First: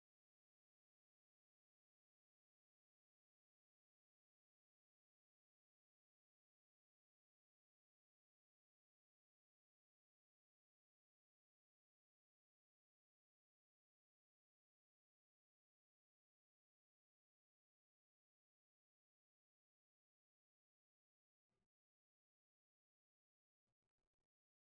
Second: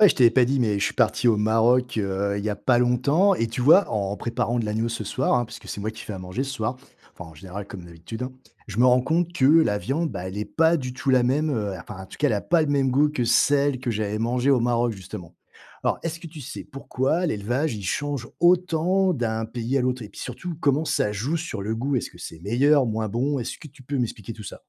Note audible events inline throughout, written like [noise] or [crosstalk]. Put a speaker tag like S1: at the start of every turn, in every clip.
S1: Ouais, je t'avais pas dit, mais je suis parti au Maroc, il y a pas longtemps et tu vois, en préparant de l'agneau ce soir, hein, parce que c'est moi qui fais à manger ce soir, enfin en général comme d'habitude, hein, je me rends compte que la viande, bah, elle est pas du tout la même, enfin en tout cas, elle a pas le même goût que celle que j'avais mangée au Maroc justement. Alors, est-ce que tu sais pourquoi l'élevage, il change autant d'un pays à l'autre? Et puis surtout, comment ça joue sur le goût? Est-ce que c'est meilleur, moins bon? Est-ce que tu peux m'expliquer tout ça?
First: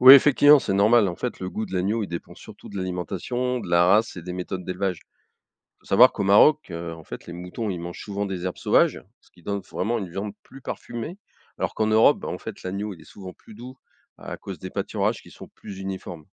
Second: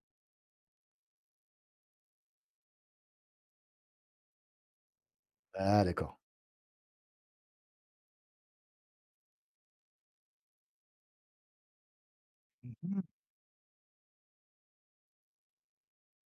S2: Oui, effectivement, c'est normal. En fait, le goût de l'agneau, il dépend surtout de l'alimentation, de la race et des méthodes d'élevage. Il
S1: Ah,
S2: faut savoir
S1: d'accord.
S2: qu'au Maroc, en fait, les moutons, ils mangent souvent des herbes sauvages, ce qui donne vraiment une viande plus parfumée, alors qu'en Europe, bah, en fait, l'agneau, il est souvent plus doux à cause des pâturages qui sont plus uniformes.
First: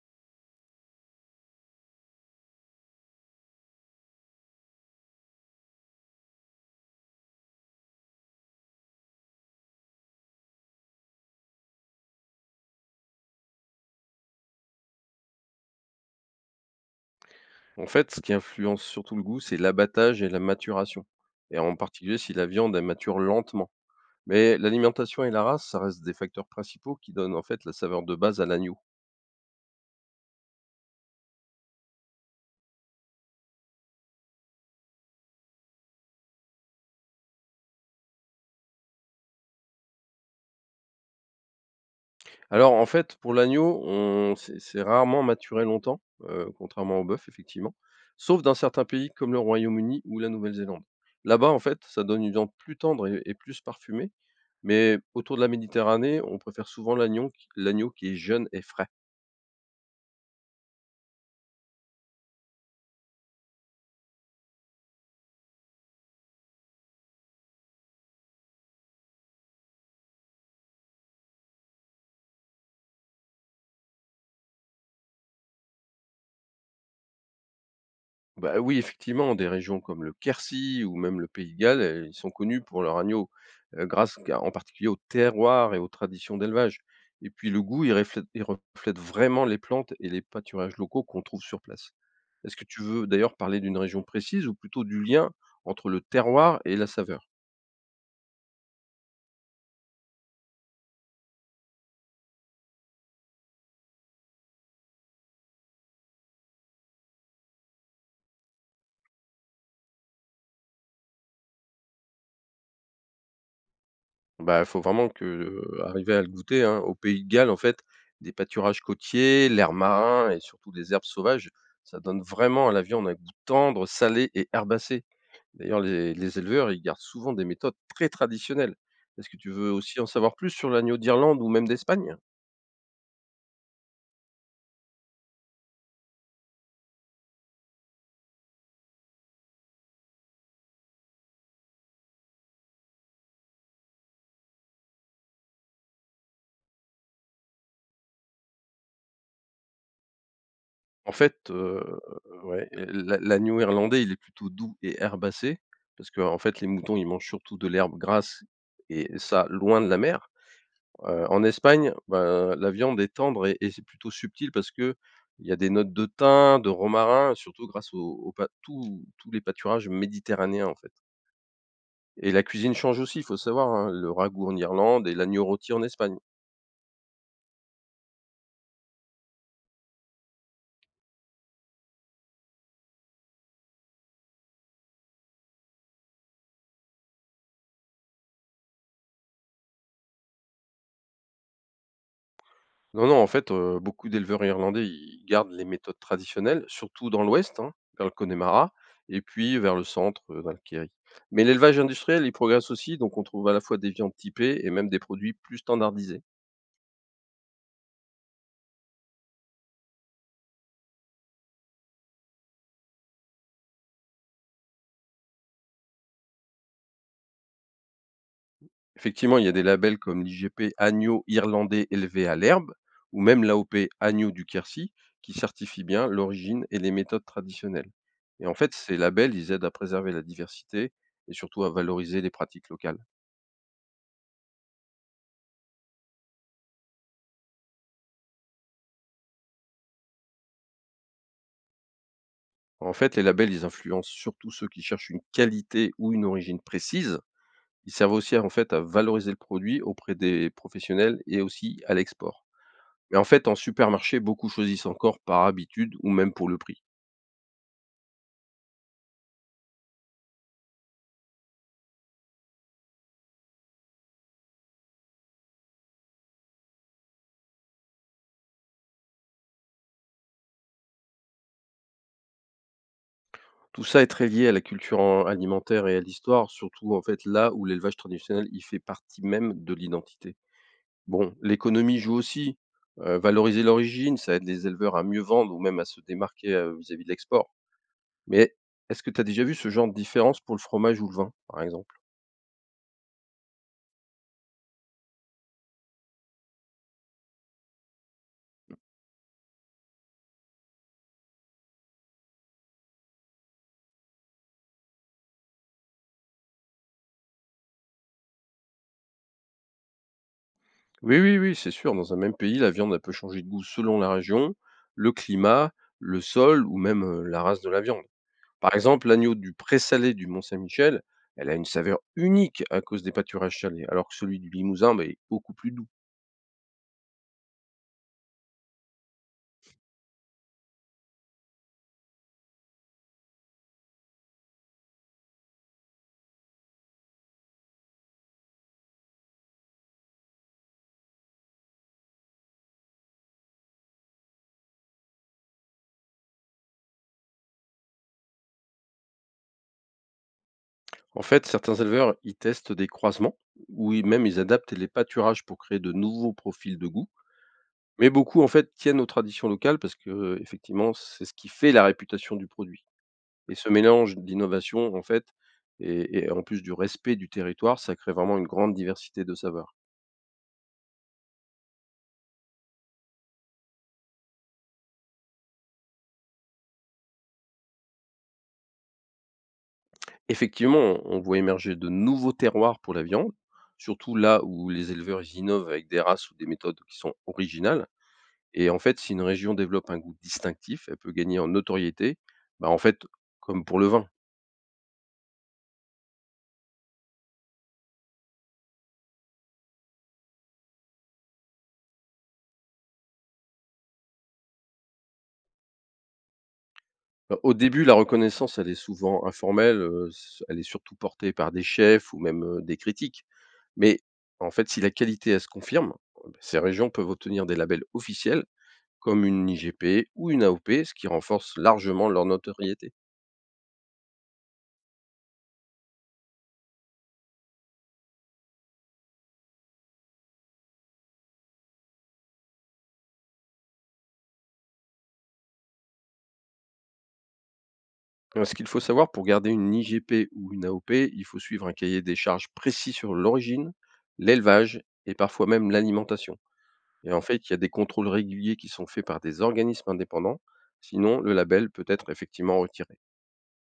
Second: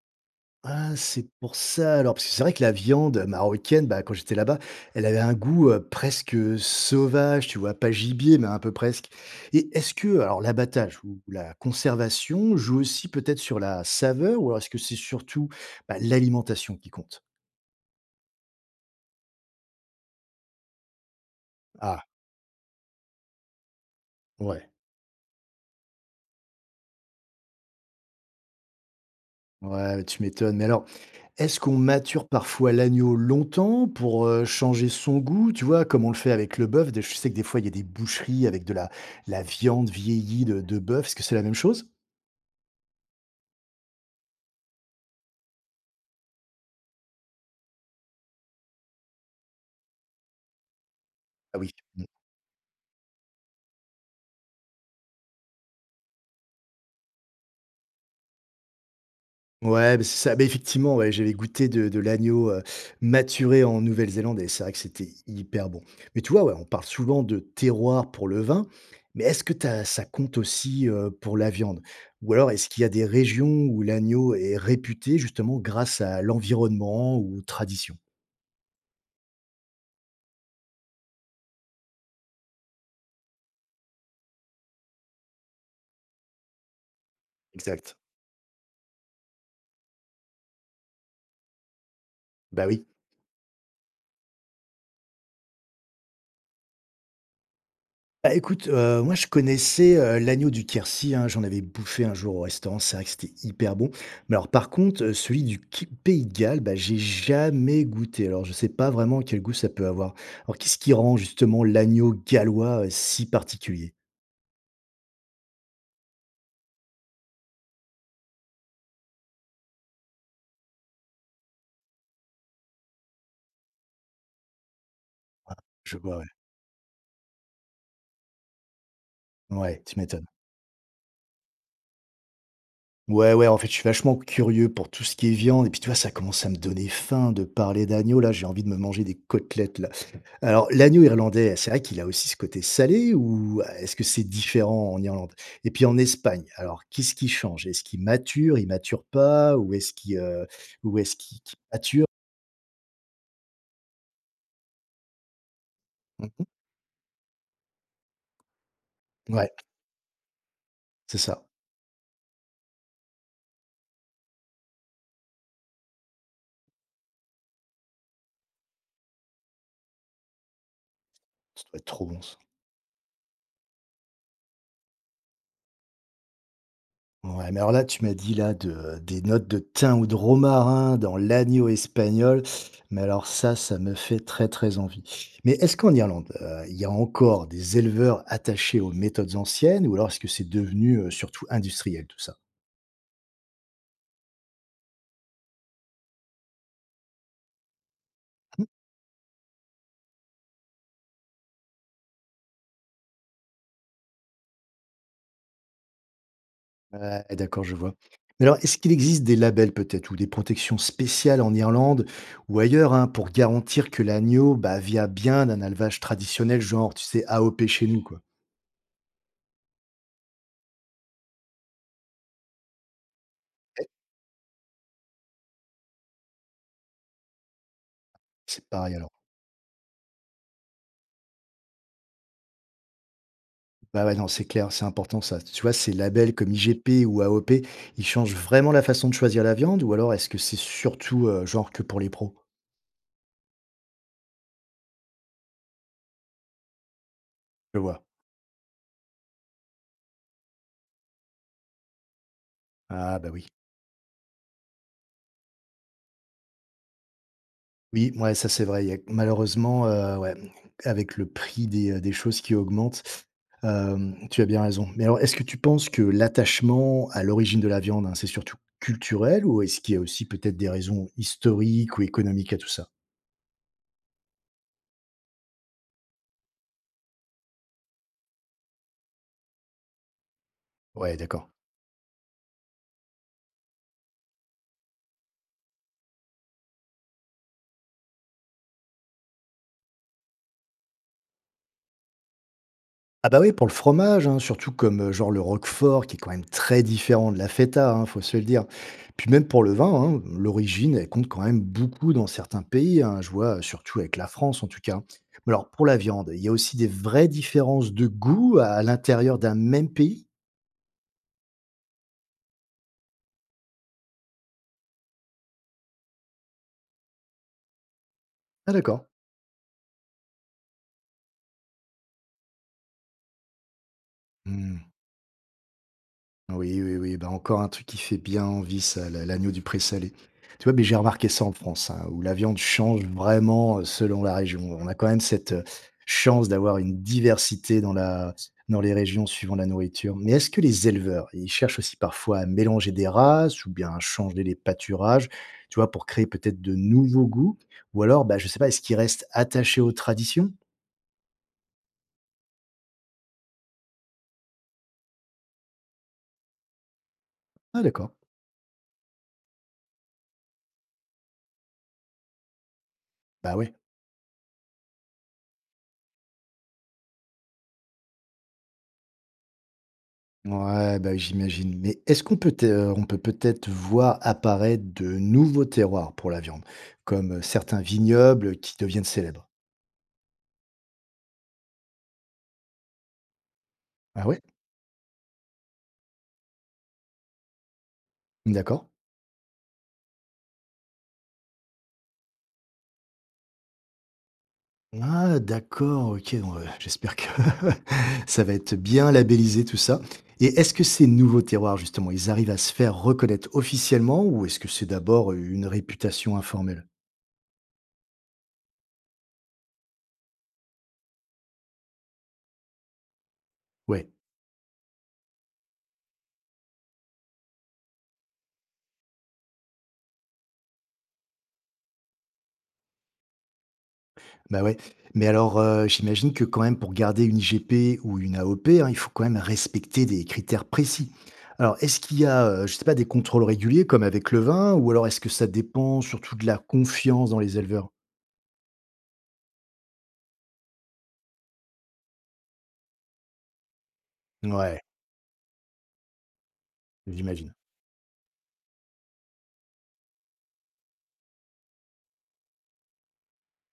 S1: Ah, c'est pour ça alors, parce que c'est vrai que la viande marocaine, bah, quand j'étais là-bas, elle avait un goût, presque, sauvage, tu vois? Pas gibier, mais un peu presque et est-ce que alors l'abattage ou la conservation joue aussi peut-être sur la saveur ou alors est-ce que c'est surtout, bah, l'alimentation qui compte?
S2: En fait, ce qui influence surtout le goût, c'est l'abattage et la maturation, et en
S1: Ah,
S2: particulier si la viande, elle mature lentement. Mais
S1: ouais,
S2: l'alimentation et la race, ça reste des facteurs principaux qui donnent en fait la saveur de base à l'agneau.
S1: ouais, tu m'étonnes, mais alors, est-ce qu'on mature parfois l'agneau longtemps pour, changer son goût, tu vois? Comme on le fait avec le bœuf, des je sais que des fois, il y a des boucheries avec de la viande vieillie de bœuf, est-ce que c'est la même chose?
S2: Alors en fait, pour l'agneau, on c'est rarement maturé longtemps, contrairement au bœuf effectivement, sauf dans certains pays comme le Royaume-Uni ou la Nouvelle-Zélande. Là-bas,
S1: Ah,
S2: en
S1: oui.
S2: fait, ça
S1: Mmh.
S2: donne une viande plus tendre et plus parfumée, mais autour de la Méditerranée, on préfère souvent l'agneau qui est jeune et frais.
S1: Ouais, beh, c'est ça. Beh, effectivement, ouais, j'avais goûté de l'agneau, maturé en Nouvelle-Zélande et c'est vrai que c'était hyper bon. Mais tu vois, ouais, on parle souvent de terroir pour le vin, mais est-ce que tu ça compte aussi, pour la viande? Ou alors est-ce qu'il y a des régions où l'agneau est réputé justement grâce à l'environnement ou aux traditions?
S2: Bah, oui, effectivement, des régions comme le Quercy ou même le Pays de Galles, ils sont connus pour leurs agneaux, grâce qu'à en particulier au terroir et aux traditions d'élevage. Et puis le goût, il
S1: Exact.
S2: reflète il reflète vraiment les plantes et les pâturages locaux qu'on trouve sur place. Est-ce que
S1: Bah,
S2: tu
S1: oui.
S2: veux d'ailleurs parler d'une région précise ou plutôt du lien entre le terroir et la saveur?
S1: Bah, écoute, moi je connaissais, l'agneau du Quercy, hein, j'en avais bouffé un jour au restaurant, c'est vrai que c'était hyper bon. Mais alors par contre, celui du qui Pays de Galles, bah, j'ai jamais goûté. Alors je sais pas vraiment quel goût ça peut avoir. Alors qu'est-ce qui rend justement l'agneau gallois, si particulier?
S2: Bah, faut vraiment que, arriver à le goûter, hein. Au Pays de Galles, en fait, des pâturages côtiers, l'air marin et surtout des herbes sauvages, ça donne vraiment à la viande un goût tendre, salé et herbacé. D'ailleurs,
S1: Je
S2: les
S1: vois, ouais.
S2: les éleveurs, ils gardent souvent des méthodes très traditionnelles. Est-ce que tu veux
S1: Ouais, tu
S2: aussi en
S1: m'étonnes.
S2: savoir plus sur l'agneau d'Irlande ou même d'Espagne?
S1: Ouais, ouais, en fait, je suis vachement curieux pour tout ce qui est viande et puis tu vois, ça commence à me donner faim de parler d'agneau là, j'ai envie de me manger des côtelettes là. Alors, l'agneau irlandais, c'est vrai qu'il a aussi ce côté salé ou est-ce que c'est différent en Irlande? Et puis en Espagne, alors qu'est-ce qui change? Est-ce qu'il mature, il mature pas ou est-ce qu'il, ou
S2: En
S1: est-ce
S2: fait,
S1: qu'il
S2: heu,
S1: mature?
S2: ouais, l'agneau irlandais, il est plutôt doux et herbacé parce que, en
S1: Mmh.
S2: fait, les moutons, ils mangent surtout de l'herbe grasse et ça,
S1: Ouais,
S2: loin de la mer.
S1: c'est
S2: En
S1: ça.
S2: Espagne, bah, la viande est tendre et c'est plutôt subtil parce que il y a des notes de thym, de romarin, surtout grâce aux aux pa tous tous les pâturages méditerranéens, en fait,
S1: Ça doit être trop bon
S2: et
S1: ça.
S2: la cuisine change aussi, il faut savoir, hein, le ragoût en Irlande et l'agneau rôti en Espagne.
S1: Ouais, mais alors là, tu m'as dit là de des notes de thym ou de romarin dans l'agneau espagnol, mais alors ça me fait très, très envie. Mais est-ce qu'en Irlande, il y a encore des éleveurs attachés aux méthodes anciennes ou alors est-ce que c'est devenu, surtout industriel tout ça?
S2: Non, non, en fait, beaucoup d'éleveurs irlandais, ils gardent les méthodes traditionnelles, surtout dans l'ouest, hein, vers le Connemara et puis vers le centre, vers le Kerry. Mais l'élevage industriel, il progresse aussi, donc on trouve à la fois des viandes typées et même des produits plus standardisés.
S1: Ouais, d'accord, je vois. Mais alors, est-ce qu'il existe des labels peut-être ou des protections spéciales en Irlande ou ailleurs hein, pour garantir que l'agneau bah, vient bien d'un élevage traditionnel, genre, tu sais, AOP chez nous, quoi.
S2: Effectivement, il y a des labels comme l'IGP agneau irlandais élevé à l'herbe ou même l'AOP agneau du Quercy qui certifient bien l'origine et les méthodes traditionnelles. Et en
S1: C'est
S2: fait,
S1: pareil
S2: ces
S1: alors.
S2: labels, ils aident à préserver la diversité et surtout à valoriser les pratiques locales.
S1: Bah, ouais, non, c'est clair, c'est important ça. Tu vois, ces labels comme IGP ou AOP, ils changent vraiment la façon de choisir la viande ou alors est-ce que c'est surtout genre que pour les pros?
S2: En fait, les labels, ils influencent surtout ceux qui cherchent une qualité ou une origine précise.
S1: Je
S2: Ils
S1: vois.
S2: servent aussi en fait à valoriser le produit auprès des professionnels et aussi à l'export. Mais
S1: Ah,
S2: en
S1: bah, oui.
S2: fait, en supermarché, beaucoup choisissent encore par habitude ou même pour le prix.
S1: Oui, ouais, ça c'est vrai. Il y a malheureusement, ouais, avec le prix des choses qui augmentent, tu as bien raison. Mais alors, est-ce que tu penses que l'attachement à l'origine de la viande, hein, c'est surtout culturel ou est-ce qu'il y a aussi peut-être des raisons historiques ou économiques à tout ça?
S2: Tout ça est très lié à la culture en alimentaire et à l'histoire, surtout en fait là où l'élevage traditionnel, y fait partie même de l'identité.
S1: Ouais,
S2: Bon,
S1: d'accord.
S2: l'économie joue aussi. Valoriser l'origine, ça aide les éleveurs à mieux vendre ou même à se démarquer vis-à-vis de l'export. Mais est-ce que tu as déjà vu ce genre de différence pour le fromage ou le vin, par exemple?
S1: Ah, bah, oui, pour le fromage, hein, surtout comme, genre le roquefort qui est quand même très différent de la feta, hein, faut se le dire. Puis même pour le vin, hein, l'origine, elle compte quand même beaucoup dans certains pays, hein, je vois, surtout avec la France en tout cas. Mais alors pour la viande, il y a aussi des vraies différences de goût à l'intérieur d'un même pays?
S2: Oui, oui, oui, c'est sûr. Dans un même pays, la viande elle peut changer de goût selon la région, le climat, le sol ou même la race de la viande.
S1: Ah,
S2: Par
S1: d'accord.
S2: exemple, l'agneau du Pré-Salé du Mont-Saint-Michel, elle a une saveur unique à cause des pâturages salés, alors que celui du
S1: Mmh.
S2: Limousin bah, est beaucoup plus doux.
S1: Oui, oui, oui, bah, encore un truc qui fait bien envie ça, la l'agneau du pré-salé. Tu vois? Mais j'ai remarqué ça en France, hein, où la viande change vraiment, selon la région. On a quand même cette, chance d'avoir une diversité dans la dans les régions suivant la nourriture. Mais est-ce que les éleveurs, ils cherchent aussi parfois à mélanger des races ou bien à changer les pâturages, tu vois? Pour créer peut-être de nouveaux goûts? Ou alors, bah, je sais pas, est-ce qu'ils restent attachés aux traditions?
S2: En fait, certains éleveurs y testent des croisements, même ils adaptent les pâturages pour créer de nouveaux profils de goût.
S1: Ah,
S2: Mais
S1: d'accord,
S2: beaucoup, en fait, tiennent aux traditions locales parce que, effectivement, c'est ce qui fait la réputation du produit.
S1: bah,
S2: Et ce
S1: ouais.
S2: mélange d'innovation, en fait, et en plus du respect du territoire, ça crée vraiment une grande diversité de saveurs.
S1: Ouais, bah, j'imagine. Mais est-ce qu'on peut peut-être voir apparaître de nouveaux terroirs pour la viande, comme certains vignobles qui deviennent célèbres?
S2: Effectivement, on voit émerger de nouveaux terroirs pour la viande, surtout
S1: Ah, ouais?
S2: là où les éleveurs ils innovent avec des races ou des méthodes qui sont originales. Et en
S1: D'accord.
S2: fait, si une région développe un goût distinctif, elle peut gagner en notoriété, bah, en fait, comme pour le vin.
S1: Ah, d'accord, ok, bon, j'espère que [laughs] ça va être bien labellisé tout ça. Et est-ce que ces nouveaux terroirs, justement, ils arrivent à se faire reconnaître officiellement ou est-ce que c'est d'abord une réputation informelle?
S2: Bah, au début, la reconnaissance, elle est souvent informelle, elle est surtout portée par des chefs ou même des critiques. Mais
S1: Ouais.
S2: en fait, si la qualité, elle se confirme, bah, ces régions peuvent obtenir des labels officiels comme une IGP ou une AOP, ce qui renforce largement leur notoriété.
S1: Bah, ouais. Mais alors, j'imagine que quand même pour garder une IGP ou une AOP, hein, il faut quand même respecter des critères précis. Alors est-ce qu'il y a, je sais pas, des contrôles réguliers comme avec le vin ou alors est-ce que ça dépend surtout de la confiance dans les éleveurs?
S2: Alors, ce qu'il faut savoir, pour garder une IGP ou une AOP, il faut suivre un cahier des charges précis sur l'origine,
S1: Ouais,
S2: l'élevage et parfois même l'alimentation. Et en fait,
S1: j'imagine.
S2: il y a des contrôles réguliers qui sont faits par des organismes indépendants, sinon le label peut être effectivement retiré.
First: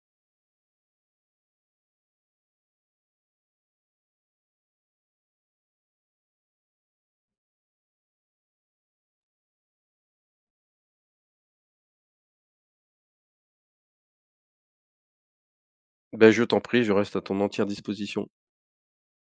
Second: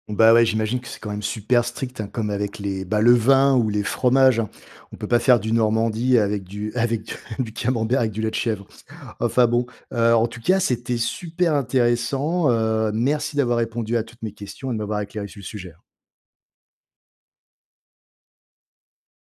S1: Bah, ouais, j'imagine que c'est quand même super strict, hein, comme avec les bah, le vin ou les fromages, hein. On peut pas faire du normandie avec du [laughs] avec du camembert avec du lait de chèvre. Enfin bon, en tout cas, c'était super intéressant, merci d'avoir répondu à toutes mes questions et de m'avoir éclairé sur le sujet.
S2: Ben, je t'en prie, je reste à ton entière disposition.